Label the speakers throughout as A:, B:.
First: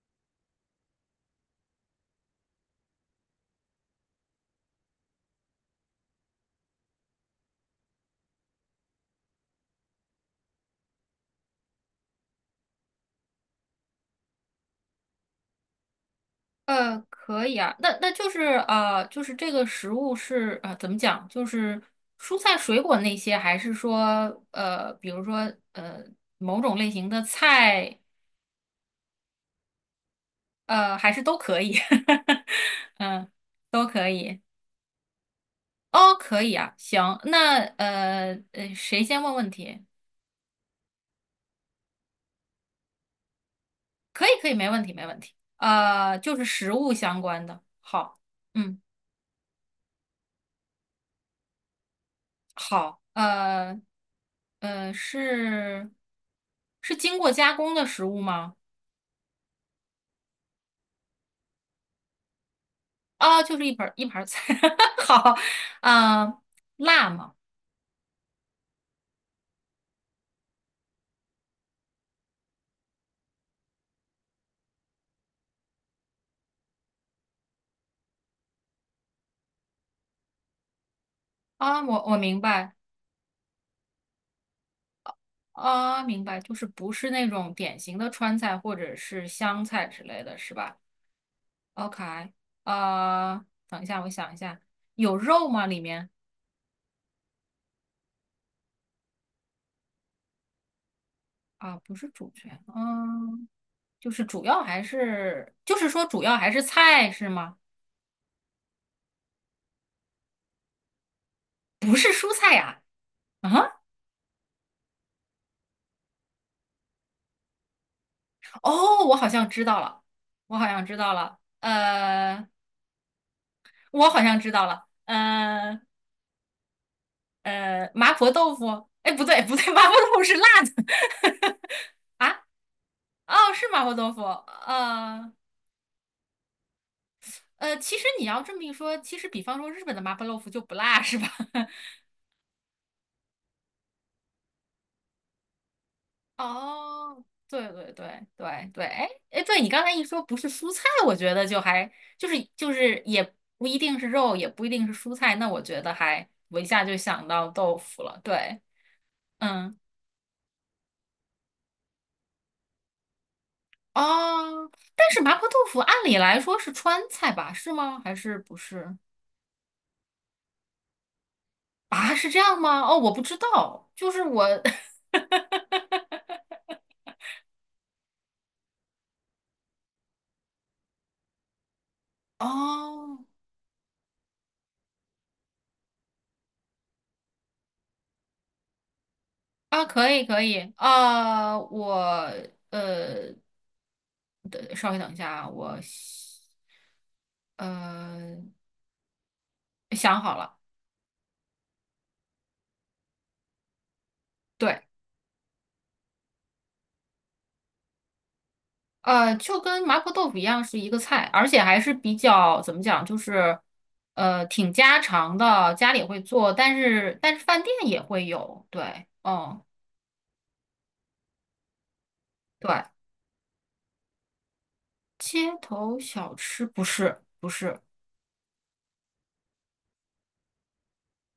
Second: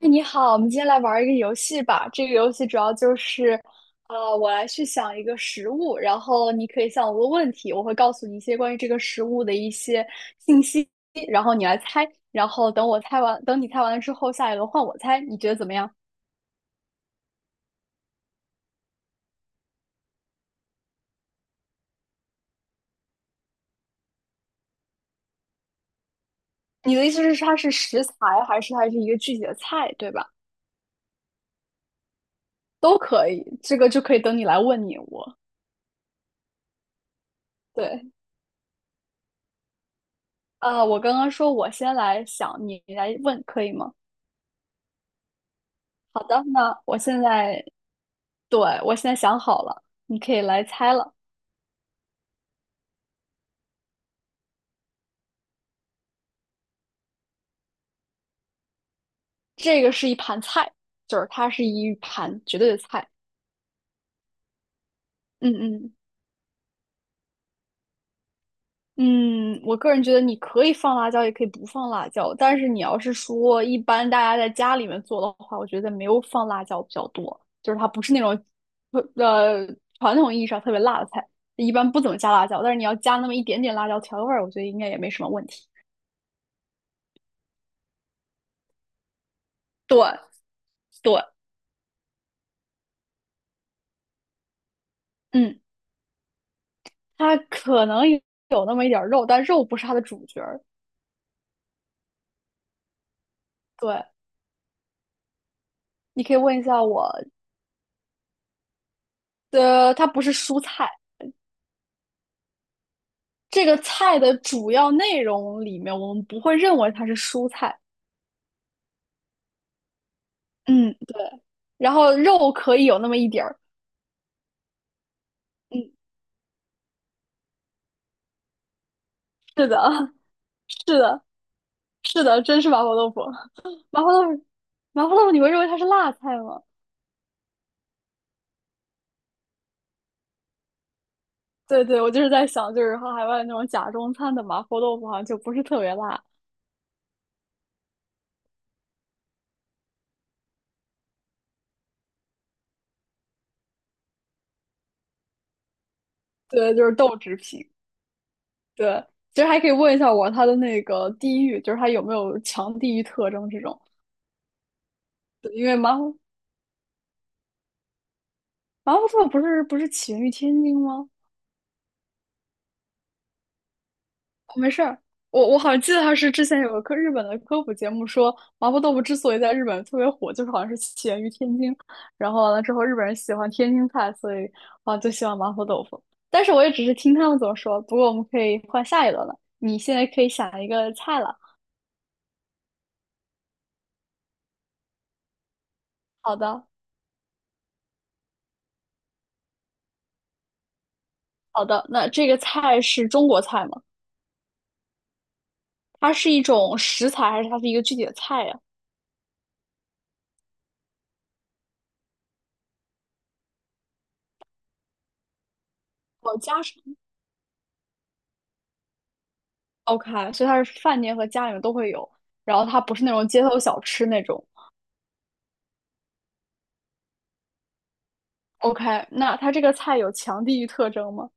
A: 哎，你好，我们今天来玩儿一个游戏吧。这个游戏主要就是，我来去想一个食物，然后你可以向我问问题，我会告诉你一些关于这个食物的一些信息，然后你来猜。然后等我猜完，等你猜完了之后，下一轮换我猜，你觉得怎么样？
B: 可以啊，那就是就是这个食物是怎么讲？就是蔬菜水果那些，还是说比如说呃，某种类
A: 你的
B: 型
A: 意
B: 的
A: 思是它是
B: 菜，
A: 食材，还是它是一个具体的菜，对吧？
B: 还是都可以，
A: 都可
B: 嗯，
A: 以，这
B: 都
A: 个就
B: 可
A: 可以等
B: 以。
A: 你来问你我。
B: 哦，可以啊，行，那
A: 对，
B: 谁先问问题？
A: 我刚刚说我先来想，你来问可以吗？
B: 可以，可以，没问题，没问题。
A: 好
B: 就
A: 的，
B: 是食
A: 那
B: 物
A: 我现
B: 相关的，
A: 在
B: 好，
A: 对，
B: 嗯。
A: 我现在想好了，你可以来猜了。
B: 好，是是经过加工的食物吗？
A: 这个是一盘菜，就是它是一盘绝对的菜。
B: 啊，就是一盘儿菜。好，
A: 嗯嗯
B: 嗯、辣吗？
A: 嗯，我个人觉得你可以放辣椒，也可以不放辣椒。但是你要是说一般大家在家里面做的话，我觉得没有放辣椒比较多，就是它不是那种呃传统意义上特别辣的菜，一
B: 啊，
A: 般不怎么
B: 我
A: 加
B: 明
A: 辣椒。但
B: 白，
A: 是你要加那么一点点辣椒调个味儿，我觉得应该也没什么问题。
B: 啊，明白，就是不是那种典型的川菜或者是湘菜
A: 对
B: 之类的是吧
A: 对，
B: ？OK,等一下，我想一下，有肉
A: 嗯，
B: 吗？里面
A: 它可能有那么一点儿肉，但肉不是它的主角儿。
B: 啊，不是主角，嗯，
A: 对。
B: 就是主要还是，就是说
A: 你
B: 主
A: 可
B: 要
A: 以
B: 还
A: 问
B: 是
A: 一下
B: 菜
A: 我
B: 是吗？
A: 的，它不是蔬菜。
B: 不是蔬菜
A: 这个
B: 啊？
A: 菜的主要内容里面，我们不会认为它是蔬菜。
B: 哦，我好像知道了，我好像
A: 嗯，
B: 知道
A: 对，
B: 了，
A: 然后肉可以有那么一点儿。
B: 我好像知道了，
A: 嗯，
B: 麻婆豆腐，哎，不对不对，
A: 是 的，
B: 麻婆豆腐是辣的
A: 是的，是
B: 啊，
A: 的，真是麻婆豆腐。
B: 哦，是麻婆
A: 麻婆
B: 豆腐，
A: 豆腐，你会认为它是辣菜吗？
B: 其实你要这么一说，其实比方说日本的麻婆豆腐就不辣是吧？
A: 对对，我就是在想，就是和海外那种假中餐的麻婆豆腐好像就不是特别辣。
B: 哦，对对对对对，哎哎，对你刚才一说不是蔬菜，我觉得就是也不一定是肉，也不一定是蔬菜，那我觉得我一
A: 对，
B: 下
A: 就是
B: 就
A: 豆
B: 想
A: 制
B: 到
A: 品。
B: 豆腐了，对。
A: 对，其实还可以
B: 嗯，
A: 问一下我它的那个地域，就是它有没有强地域特征这种。
B: 哦，但是麻婆
A: 对，
B: 豆
A: 因为
B: 腐按理来说是川菜吧？是吗？还是不
A: 麻
B: 是？
A: 婆豆腐不是起源于天津吗？
B: 啊，是这样吗？哦，我不知道，就是我，
A: 哦没事儿，
B: 哈哈
A: 我好像记得它是
B: 哈
A: 之前有个科日本的科普节目说，麻婆豆腐之所以在日本特别火，就是好像是起源于天津，然后完了之后日本人
B: 哦，
A: 喜欢天津菜，所以啊就喜欢麻婆豆腐。但是我也只是听他们怎么说，不过我们可以换下一轮了。你
B: 啊，
A: 现在
B: 可
A: 可
B: 以
A: 以
B: 可
A: 想一
B: 以，
A: 个菜了。
B: 啊，呃，等稍微等一下啊，
A: 好的，
B: 呃想好了，
A: 好的，那这个菜是中国菜吗？
B: 对。
A: 它是一种食材还是它是一个具体的菜呀？
B: 就跟麻婆豆腐一样是一个菜，而且还是比较怎么讲，就是挺家常的，家里会
A: 哦，
B: 做，
A: 家常，
B: 但是饭店也会有，对，嗯，
A: OK，所以它是饭店和家里面都会有，然后它
B: 对，
A: 不是那种街头小吃那种。
B: 街头小吃不是，
A: OK，那它这个菜有强地域特征吗？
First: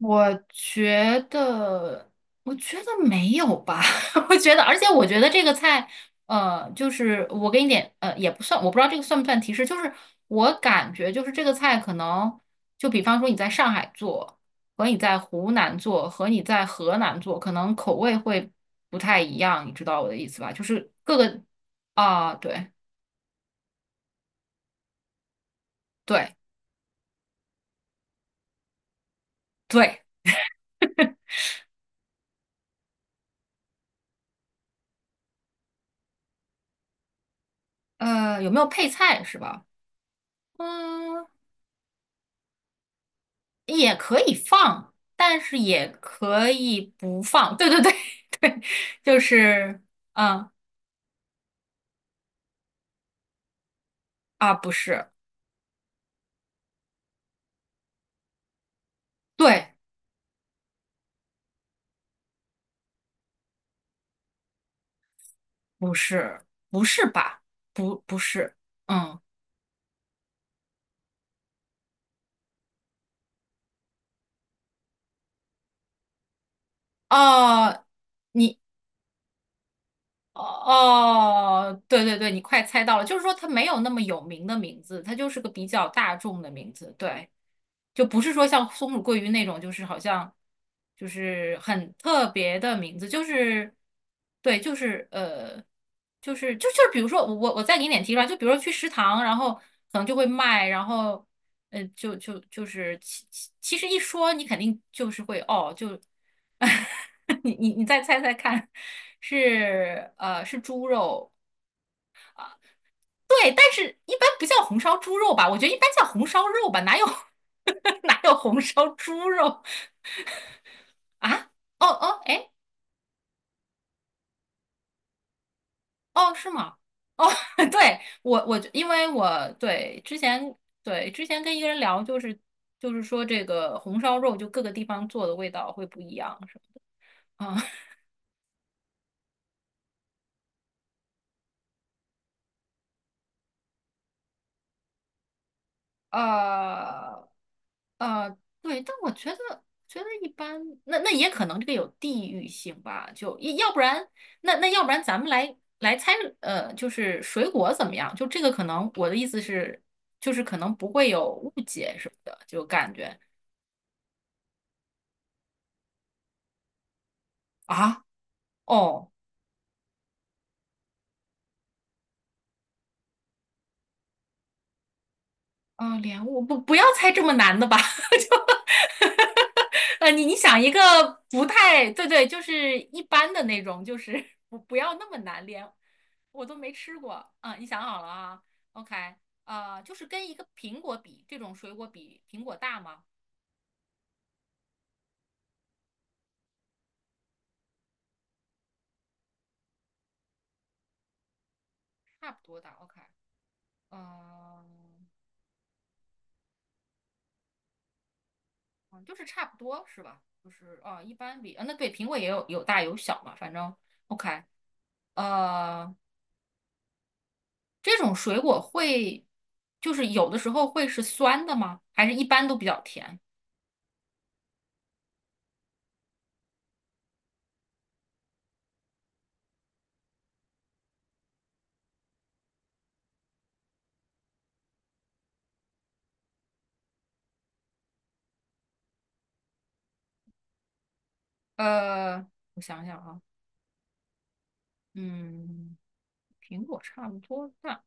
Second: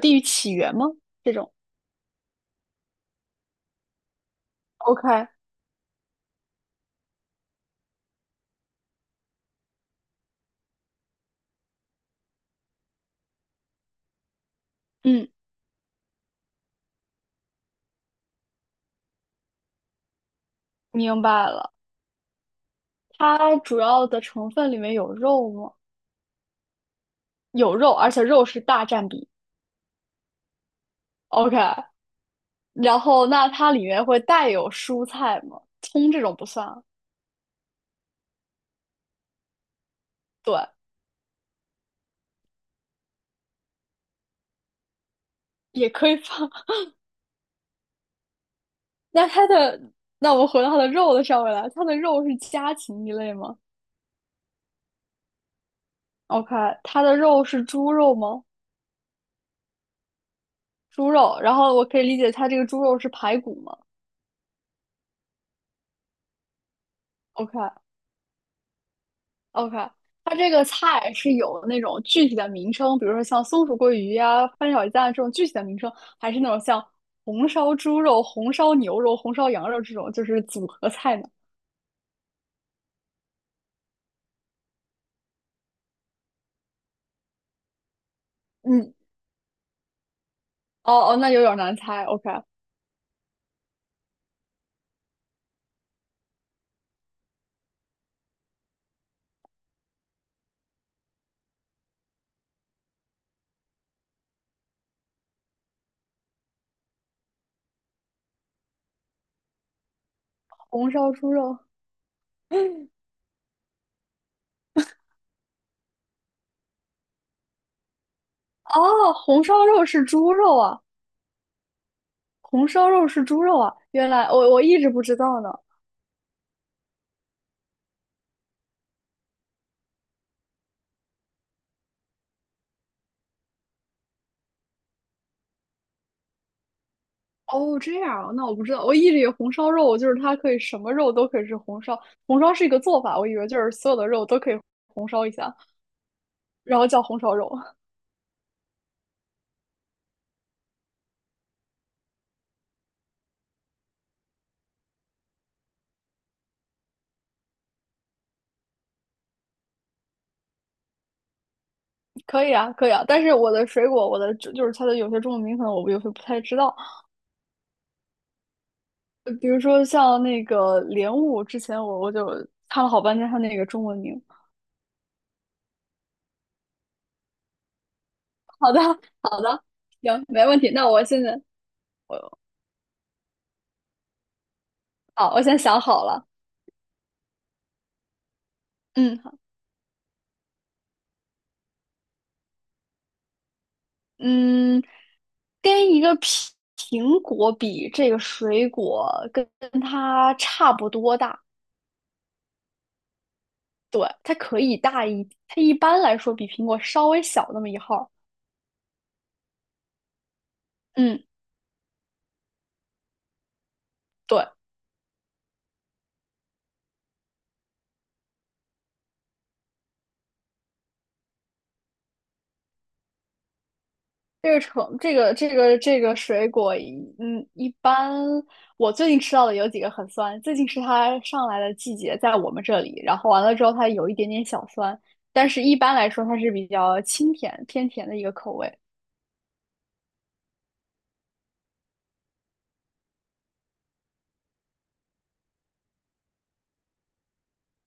B: 我觉
A: 这种
B: 得，我觉得没有吧。我觉得，而且我
A: OK，
B: 觉得这个菜，就是我给你点，也不算，我不知道这个算不算提示，就是我感觉就是这个菜可能，就比方说你在上海做，和你在
A: 嗯，
B: 湖南做，和你在河南做，可能口味会不太一样，你知道我的意思吧？就是各
A: 明
B: 个
A: 白了。
B: 啊，对
A: 它主要的成分里面有肉吗？
B: 对
A: 有肉，而且肉是大占比。
B: 对，
A: OK，然后那它里面会带有蔬菜吗？葱这种不算啊
B: 有没有配菜是吧？
A: 对，
B: 嗯，也可以放，但是也
A: 也可以放。
B: 可以不放。对对对 对，就
A: 那它的，
B: 是
A: 那我们
B: 嗯
A: 回到它的肉的上面来，它的肉是家禽一类吗
B: 啊，不是，
A: ？OK，它的肉是猪肉吗？
B: 对，
A: 猪肉，然后我可以理解它这个猪肉是排骨吗
B: 不是，不是吧？
A: ？OK
B: 不不是，嗯
A: OK，它这个菜是有那种具体的名称，比如说像松鼠桂鱼呀、翻炒鸡蛋这种具体的名称，还是那种像红烧
B: 哦，
A: 猪肉、红
B: 你
A: 烧牛肉、红烧羊肉这种就是组合菜呢？
B: 哦，对对对，你快猜到了，就是说它没有那么有名的名字，它就是个比较大众的名字。对，就不是说像松
A: 嗯，
B: 鼠桂鱼那种，就是好像就
A: 哦哦，那有点
B: 是
A: 难
B: 很
A: 猜。
B: 特
A: OK，
B: 别的名字，就是对，就是就是比如说我再给你点提出来，就比如说去食堂，然后可能就会卖，然后其实一说你肯定就是会哦，就 你再猜猜看，是是猪
A: 红烧猪
B: 肉，
A: 肉，
B: 对，但是一般不叫红烧猪肉吧？我觉得一般叫红烧肉吧，哪有 哪有红烧
A: 哦，
B: 猪
A: 红
B: 肉
A: 烧肉是猪肉啊，
B: 啊？哦哦，哎，
A: 红烧肉是猪肉啊，原来我一直不知道呢。
B: 哦是吗？哦，对，我因为我对之前对之前跟一个人聊，就是就是说这个红烧肉就各个地方做的味道会不一样，是吗？啊
A: 哦，这样啊，那我不知道，我一直以为红烧肉就是它可以什么肉都可以是红烧，红烧是一个做法，我以为就是所有的肉都可以红烧一下，然后叫红
B: 呃，
A: 烧肉，
B: 呃，对，但我觉得一般，那也可能这个有地域性吧，就要不然那要不然咱们来猜，就是水果怎么样？就这个可能我的意思是，就是可能不会有误解什么 的，
A: 可以
B: 就
A: 啊，可
B: 感
A: 以啊。
B: 觉
A: 但是我的水果，我的就是它的有些中文名可能我有些不太知道，
B: 啊，哦，
A: 比如说像那个莲雾，之前我就看了好半天它那个中文名。
B: 莲雾，不不要猜这么难的吧，
A: 好的，
B: 就
A: 好的，行，没问
B: 想一
A: 题。
B: 个
A: 那我现在，
B: 不太对，就是一般的那种，就是 不不要那么
A: 好，我
B: 难，
A: 先
B: 莲
A: 想好了，
B: 我都没吃过。啊，你想好了啊？OK,
A: 嗯。
B: 就是跟一个苹果比，这种水果比苹果大吗？
A: 嗯，跟一个苹果比，这个水果跟它差不多大，
B: 差不多大。OK,
A: 对，它
B: 嗯、
A: 可以大
B: 嗯
A: 一，它一般来说比苹果稍微小那么一号儿
B: 就是差不多是吧？就是啊，一
A: 嗯，
B: 般比啊，那对，苹果也有大有小嘛，反正 OK,
A: 对，
B: 呃，这种水果会就是有的时候会是酸的吗？还是一般都比较甜？
A: 这个橙，这个水果一嗯，一般我最近吃到的有几个很酸，最近是它上来的季节，在我们这里，然后完了之后它有一点点小酸，但是一般来说它是比较清甜偏甜的一个口味，
B: 呃，我想想啊，嗯，苹果差不多大，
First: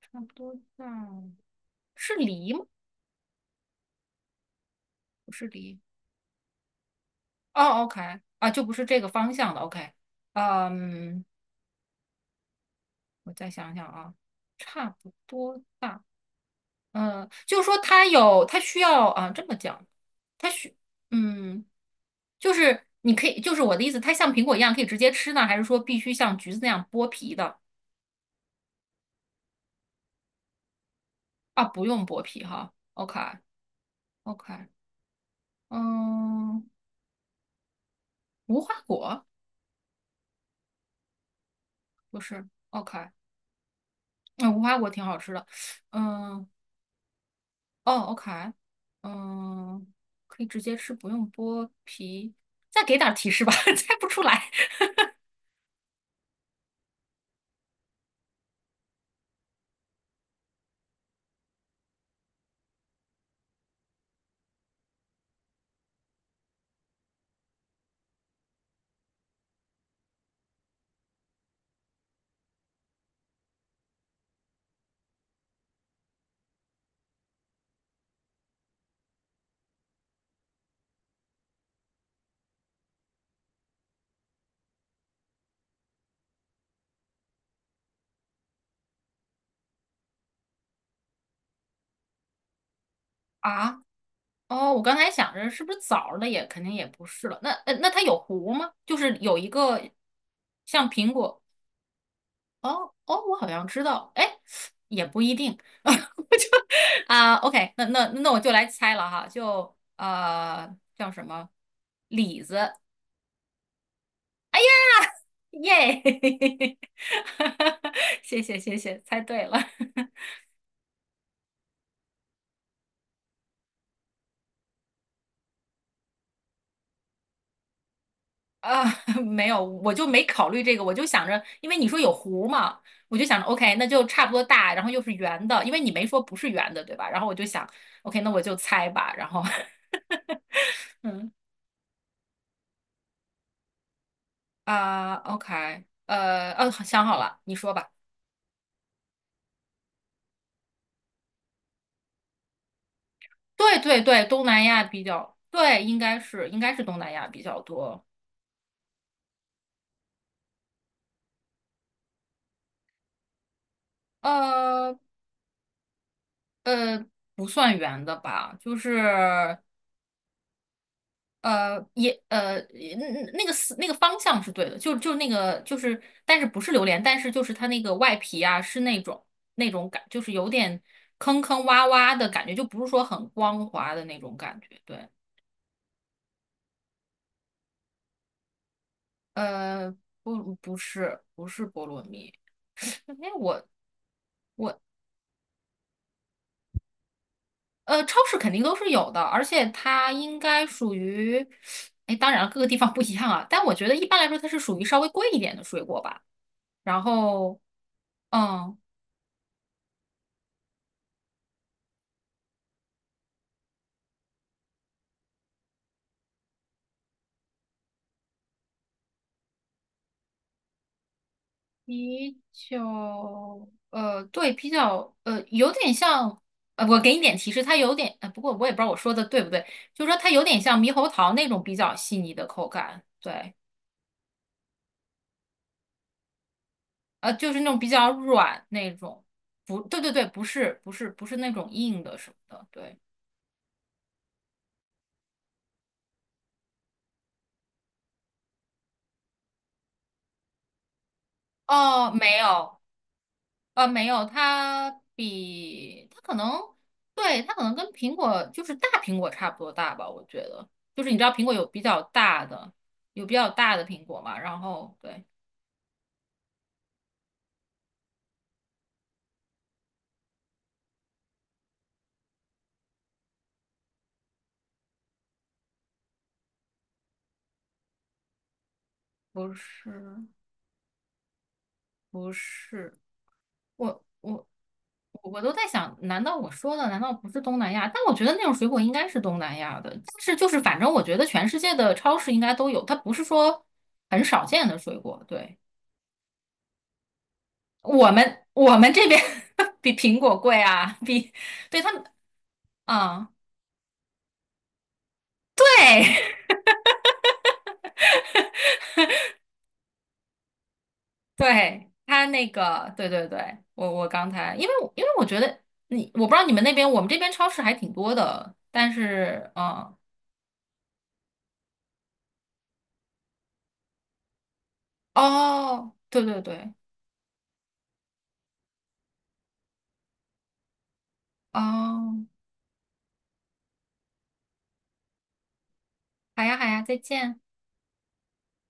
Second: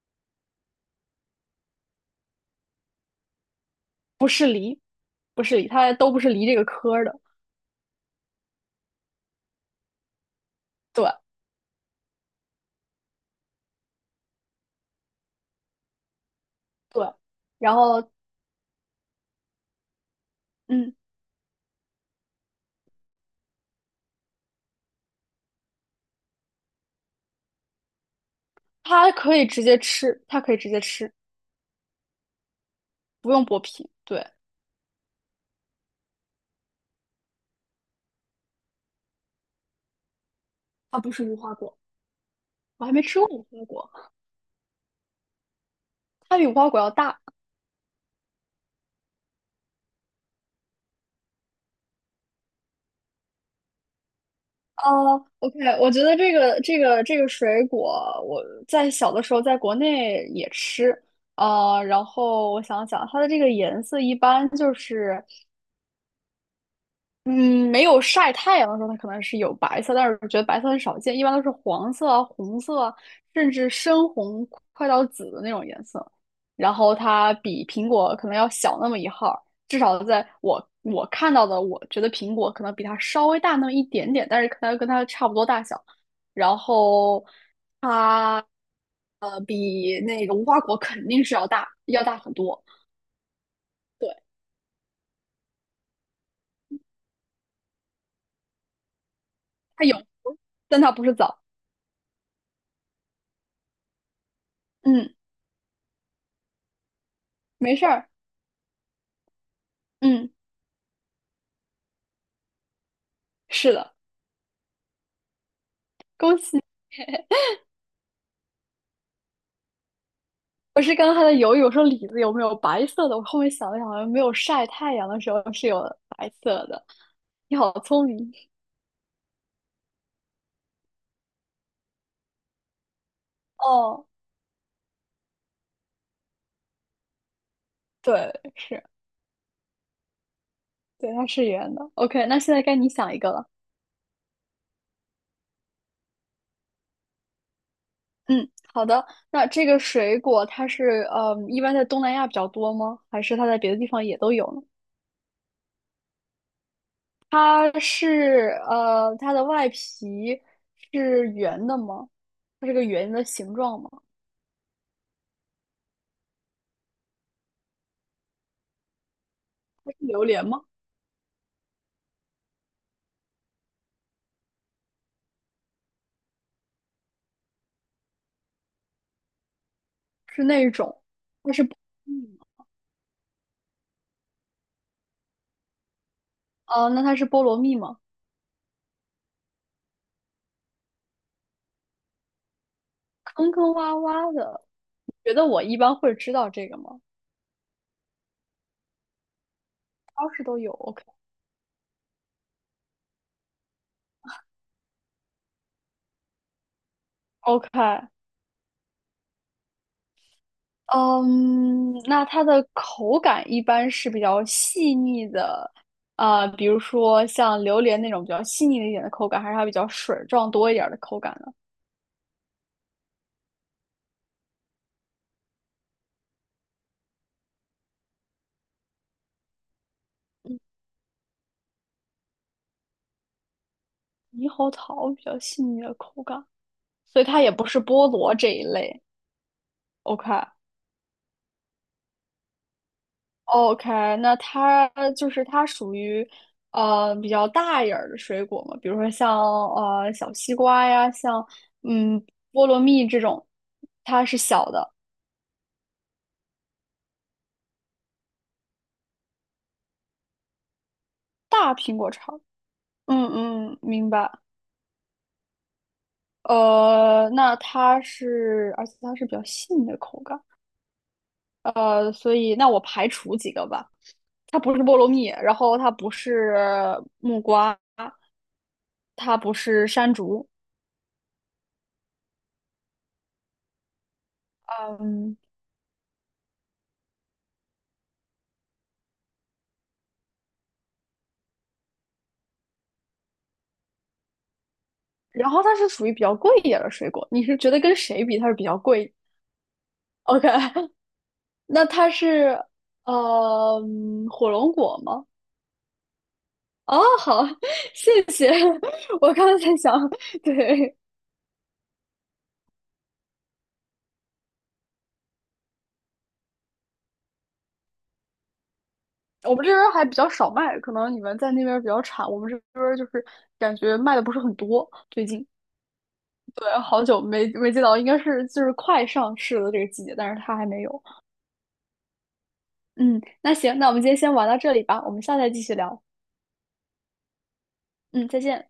B: 差不多大，是梨吗？不
A: 不
B: 是
A: 是梨，
B: 梨。
A: 它都不是梨这个科儿的。
B: 哦，OK,啊，就不是这个方向的。OK,
A: 对，
B: 嗯，我再想想啊，差不多大。
A: 对，
B: 嗯，就是
A: 然
B: 说
A: 后
B: 它有，它需要啊，这么讲，它需，
A: 嗯，
B: 嗯，就是你可以，就是我的意思，它像苹果一样可以直接吃呢，还是说必须像橘子那样剥皮的？
A: 它可以直接吃，它可以直接吃，
B: 啊，不用剥皮哈。
A: 不
B: OK，OK，
A: 用剥皮。对，
B: 嗯，无花果
A: 它不是无花果，
B: 不是
A: 我还没
B: ？OK,
A: 吃过无花果，
B: 那无花果挺好吃的。
A: 它比
B: 嗯。
A: 无花果要大。
B: 哦，OK,嗯，可以直接吃，不用剥皮。再给点儿提示吧，猜不出来
A: 哦，OK，我觉得这个水果，我在小的时候在国内也吃，呃，然后我想想，它的这个颜色一般就是嗯，没有晒太阳的时候，它可能是有白色，但是我觉得白色很少见，一般都是黄色啊、红色啊，甚至深红快到紫的那种颜色。然后它比苹果可能要小那么一号儿至少在我看到的，我觉得苹果可能比它稍微大那么一点点，但是可能跟它差不多大小。然后它比那个无花果肯定是要大，要大很多。
B: 啊。
A: 对，
B: 哦，我刚才想着是不是枣儿的也肯定也不是了。那它有核吗？就是有一
A: 它
B: 个
A: 有，但
B: 像
A: 它不
B: 苹
A: 是枣。
B: 果。哦哦，我好像知道，哎，也
A: 嗯，
B: 不一定。我就啊，OK,
A: 没事儿。
B: 那我就来猜了哈，就
A: 嗯，
B: 叫什么李子
A: 是的。
B: 耶，
A: 恭喜！
B: 谢谢谢谢，猜对了。
A: 我是刚才在犹豫，我说李子有没有白色的？我后面想了想，好像没有晒太阳的时候是有白色的。你好聪明
B: 啊，没有，我就没考虑这个，我就想着，因为你说有弧嘛，我就想着，OK,那就
A: 哦，
B: 差不多大，然后又是圆的，因为你没说不是圆的，对吧？然后我就想，OK,那
A: 对，
B: 我就
A: 是，
B: 猜吧，然后，
A: 对，它
B: 嗯
A: 是圆的。OK，那现在该你想一个了。
B: 啊，OK,想好了，你说吧。
A: 嗯，好的。那这个水果它是一般在东南亚比较多吗？还是它在别的
B: 对
A: 地
B: 对
A: 方也
B: 对，
A: 都
B: 东
A: 有呢？
B: 南亚比较，对，应该是东南亚比较
A: 它
B: 多，
A: 是呃，它的外皮是圆的吗？它是个圆的形状吗？
B: 呃呃，不算圆的吧，就是。
A: 它是榴莲吗？
B: 呃，也呃，那那个思那个方向是对的，那个就是，但是不是榴莲，但是就是它那个外皮啊，是那种那种感，就是
A: 是
B: 有
A: 那
B: 点
A: 种。
B: 坑坑洼洼的
A: 嗯。
B: 感觉，就不是说很光滑的那种感觉。对，
A: 哦，那它是菠萝蜜吗？
B: 呃，不不是不是菠萝蜜，哎，
A: 坑坑
B: 我
A: 洼洼的，你觉得我一般会知道这个吗？
B: 超市肯定都是有的，而且它
A: 超
B: 应
A: 市都
B: 该
A: 有
B: 属
A: ，OK
B: 于，哎，当然了各个地方不一样啊，但我觉得一般来说它是属于稍微贵一点的水果吧，然后。
A: OK，
B: 嗯，
A: 嗯，那它的口感一般是比较细腻的，啊、比如说像榴莲那种比较细腻一点的口感，还是它比较水状多一点的口感呢？
B: 啤酒，对，比较，有点像，我给你点提示，它有点，不过我也不知道我说的对不对，就是说它有点像猕猴桃那种比较细腻的口感，对，
A: 猕猴桃比较细腻的口感，所以它也
B: 就是
A: 不
B: 那种
A: 是
B: 比
A: 菠
B: 较
A: 萝这一
B: 软那
A: 类
B: 种，不，对对
A: ，OK。
B: 对，不是，不是，不是那种硬的什么的，对，
A: OK，那它就是它属于比较大一点儿的水果嘛，比如说像小西瓜呀，像
B: 哦，
A: 嗯
B: 没
A: 菠
B: 有，
A: 萝蜜这种，
B: 没
A: 它
B: 有，
A: 是小的，
B: 它比它可能，对，它可能跟苹果就是大苹果差不多大吧，我觉得。就是你知道苹果有
A: 大
B: 比
A: 苹
B: 较
A: 果超。
B: 大的，有
A: 嗯
B: 比较大
A: 嗯，
B: 的苹
A: 明
B: 果
A: 白。
B: 嘛，然后对，
A: 那它是，而且它是比较细腻的口感。所以那我排除几个吧，它不是菠萝蜜，然后它不是木瓜，它
B: 不
A: 不是山
B: 是
A: 竹。
B: 不是，我我
A: 嗯，
B: 我都在想，难道我说的难道不是东南亚？但我觉得那种水果应该是东南亚的，但是就是反正我觉得全世界的超市应该都有，它不是说很少见的水果，
A: 然
B: 对。
A: 后它是属于比较贵一点的水果。你是觉得跟谁比它是比
B: 我
A: 较
B: 们这
A: 贵
B: 边 比苹果
A: ？OK，
B: 贵 啊，比对
A: 那
B: 他们，
A: 它是
B: 嗯，
A: 呃火龙果吗？
B: 对
A: 哦，好，谢谢。我刚才想，对，
B: 对，他那个，对对对，我刚才，因为我觉得你，我不知道你们那边，我们这边超市还挺多的，但是，
A: 我们这边儿
B: 嗯，
A: 还比较少卖，可能你们在那边儿比较产，我们这边儿就是感觉卖的不是很多。最近，
B: 哦，对对
A: 对，
B: 对，
A: 好久没见到，应该是就是快上市的这个季节，但是它还没有。
B: 哦，
A: 嗯，那行，那我们今天先玩到这里吧，我们下次再继续聊。
B: 好呀好呀，再见。
A: 嗯，再见。